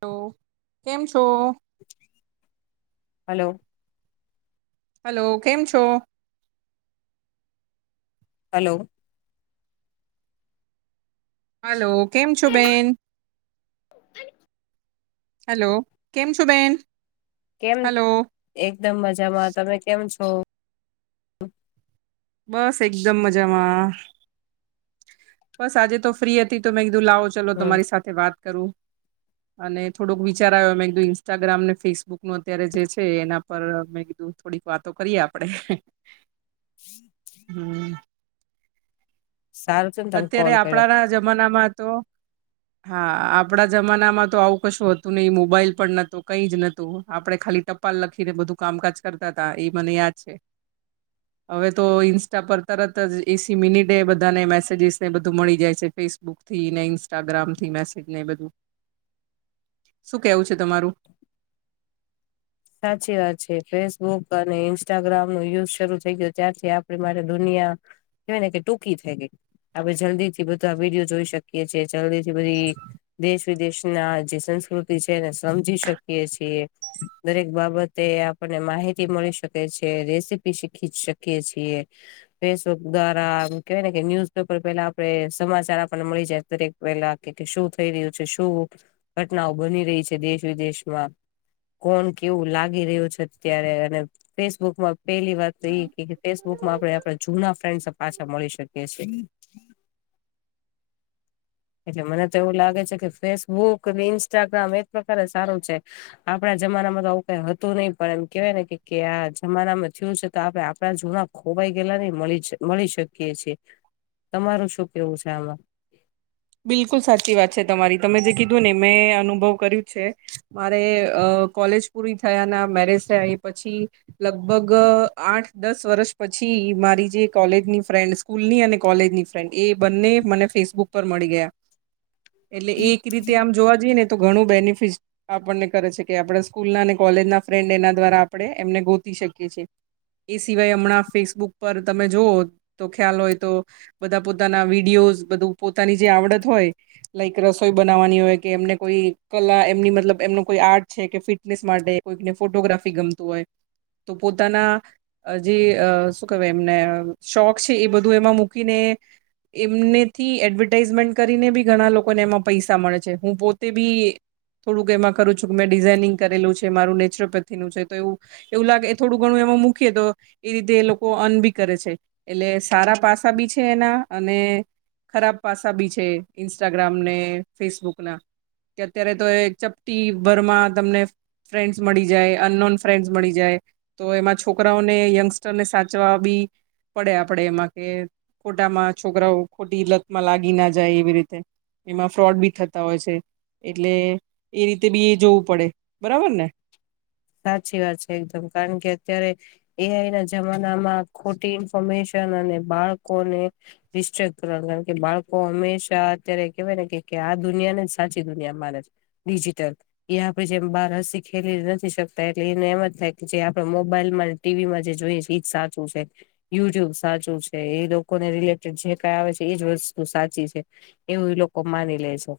Hello. કેમ છો? Hello. Hello. કેમ છો? હલો. હાલો. કેમ છો બહેન? હાલો. કેમ છો બહેન? કેમ, એકદમ મજામાં. તમે કેમ છો? બસ એકદમ મજામાં. બસ આજે તો ફ્રી હતી, તો મેં કીધું લાવો ચલો હમ તમારી સાથે વાત કરું. અને થોડોક વિચાર આવ્યો. મેં કીધુ ઇન્સ્ટાગ્રામ ને ફેસબુક નો અત્યારે જે છે એના પર મેં કીધું થોડીક વાતો કરીએ આપણે. હમ્મ. સારું [unintelligible] અત્યારે કર્યો આપણાના જમાનામાં તો હા. આપણાં જમાનામાં તો આવું કશું હતું નહિં. મોબાઈલ પણ નહોતું, કંઈ જ નહોતુ. આપણે ખાલી ટ પાલ લખી ને બધું કામકાજ કરતા તા, ઈ મને યાદ છે. હવે તો ઇન્સ્ટા પર તરત જ ઇસી મિનિટે બધાને મેસે સેજિસ ને એ બધું મળી જાય છે. ફેસબુક થી ને ઇન્સ્ટાગ્રામ થી મેસેજ ને એ બધું. શું કહેવું છે તમારું? સાચી વાત છે. ફેસબુક અને ઇન્સ્ટાગ્રામ નો યુઝ શરૂ થઈ ગયો, ત્યારથી આપણી માટે દુનિયા કહેવાય ને કે ટૂંકી થઈ ગઈ. આપણે જલ્દી થી બધા આ વિડીયો જોઈ શકીએ છીએ, જલ્દીથી બધી દેશ-વિદેશ ના જે સંસ્કૃતિ છે એને સમજી શકીએ છીએ. દરેક બાબતે આપણને માહિતી મળી શકે છે, રેસીપી શીખી શકીએ છીએ. ફેસબુક દ્વારા આમ કહેવાય ને કે ન્યુઝપેપર પહેલા આપણે સમાચાર આપણને મળી જાય દરેક. પહેલા, કે-કે શું થઈ રહ્યું છે, શું ઘટનાઓ બની રહી છે દેશ-વિદેશમાં. કોણ કેવું લાગી રહ્યું છે અત્યારે, અને ફેસબુકમાં પહેલી વાત તો ઈ કે ફેસબુકમાં આપણે આપણાં જૂના ફ્રેન્ડસે પાછા મળી શકીએ છીએ. એટલે મને તો એવું લાગે છે કે ફેસબુક ને ઇન્સ્ટાગ્રામ એક પ્રકારે સારું છે. આપણા જમાનામાં તો આવું કાંઈ હતું નહીં, પણ એમ કહેવાય ને કે-કે આ જમાનામાં થયું છે, તો આપણે આપણા જૂના ખોવાઈ ગયેલા નેઈ મલીચ મળી શકીએ છીએ. તમારું શું કહેવું છે આમાં? બિલકુલ સાચી વાત છે તમારી. તમે જે કીધું ને મેં અનુભવ કર્યું છે. મારે અહ કોલેજ પૂરી થયા ના, મેરેજ થયાં ઈ પછી લગભગ આઠ-દસ વર્ષ પછી મારી જે કોલેજની ફ્રેન્ડસ સ્કૂલ ની અને કોલેજની ફ્રેન્ડ. એ બંને મને ફેસબુક પર મળી ગયા. એટલે એક રીતે આમ જોવા જઈએ ને તો ઘણું બેનિફિસ આપણને કરે છે, કે આપણા સ્કૂલ ના અને કોલેજ ના ફ્રેન્ડ એના દ્વારા આપણે એમને ગોતી શકીએ છે. ઈ સિવાય હમણાં ફેસબુક પર તમે જોઓ તો ખ્યાલ હોય તો બધા પોતાના વિડીયોઝ બધું પોતાની જે આવડત હોય લાઈક રસોઈ બનાવવાની હોય, કે એમને કોઈ કલા એમની મતલબ એમનું કોઈ આર્ટ છે, કે ફિટ ટનેસ માટે કોઈકને ફોટોગ્રાફી ગમતું હોય. તો પોતાના અહ જે અહ શું કહેવાય એમને શોખ છે એ બધું એમાં મૂકીને એમને થી એડવર્ટાઈઝમેન્ટ કરીને બી ઘણા લોકોને એમાં પૈસા મળે છે, હું પોતે બી થોડુંક એમાં કરું છું મેં ડિઝાઈનિંગ કરેલું છે મારું નેચરપેથીનું છે તો એવું એવું લાગે થોડું ઘણું એમાં મૂકીએ તો એ રીતે એ લોકો અર્ન બિ કરે છે એટલે સારા પાસા બી છે એના અને ખરાબ પાસા બી છે, ઇન્સ્ટાગ્રામ ને ફેસબુક ના કે અત્યારે તો એ ચપટી ભરમાં તમને ફ્રેન્ડસ મળી જાય અનનોન ફ્રેન્ડસ મળી જાય તો એમાં છોકરાઓને યંગસ્ટરને સાચવા બી પડે આપળે એમાં કે ખોટામાં છોકરાઓ ખોટી લતમાં લાગી ના જાય એવી રીતે એમાં ફ્રોડ બી થતા હોય છે, એટલે એ રીતે બી એ જોવું પડે બરાબર ને? સાચી વાત છે એકદમ કારણ કે અત્યારે એ આઈ ના જમાના માં ખોટી ઇન્ફોર્મેશન અને બાળકોને રિસ્ટ્રીક્ટ કરવાણ કારણ કે બાળકો હંમેશા અત્યારે કેવાય ને કે આ દુનિયા ને સાચી દુનિયા માને છે ડિજિટલ એ આપળે જેમ બાર અશી ખેલી નથી શક તા એટલે ઈને એમ જ થાય કે જે આપળે મોબાઈલ માં, ટીવી માં જે જોઈએ ઈજ સાચું છે યુટ્યુબ સાચું છે ઈ લોકોને રિલેટેડ જે કાય આવે છે ઈજ વસ્તુ સાચી છે એવું ઈ લોકો માની લેય છે.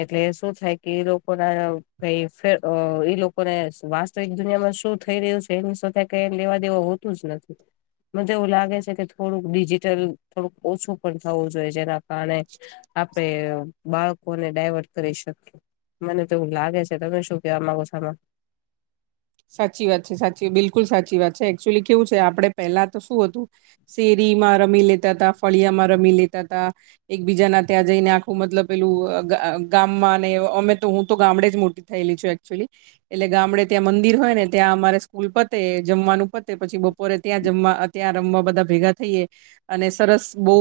એટલે શું થાય કે ઈ લોકો ના કઈ ફ્ર અ ઈ લોકોને સ વાસ તો એક દુનિયામાં શું થઈ રહ્યું છે એની સાથે કઈ લેવા દેવા હોતું જ નથી મન તો એવું લાગે છે કે થોડુંક ડિજિટલ થોડુંક ઓછું પણ થવું જોઈએ જેના કારણે આપેઅ બાળકોને ડાયવર્ટ કરી શકીએ મને તો એવું લાગે છે, તમે શું કેવા માંગો છો આમાં? સાચી વાત છે, સાચી બિલકુલ સાચી વાત છે એકચુલી કેવું છે આપળે પેલા તો શું અતું શેરીમાં રમી લેતા તા, ફલિયા માં રમી લેતા તા એકબીજા ના ત્યાં જઈને આખું મતલબ પેલું અ ગ ગામમાં ને અમે તો હું તો ગામડે જ મોટી થેયલી છે એકક્ચુલી એટલે ગામળે ત્યાં મં દિર ને ત્યાં અમારે સ્કૂલ પતે, જમવાનું પતે પછી બપોરે ત્યાં જમવા અ ત્યાં રમવા બધા ભેગા થઈએ અને સરસ બો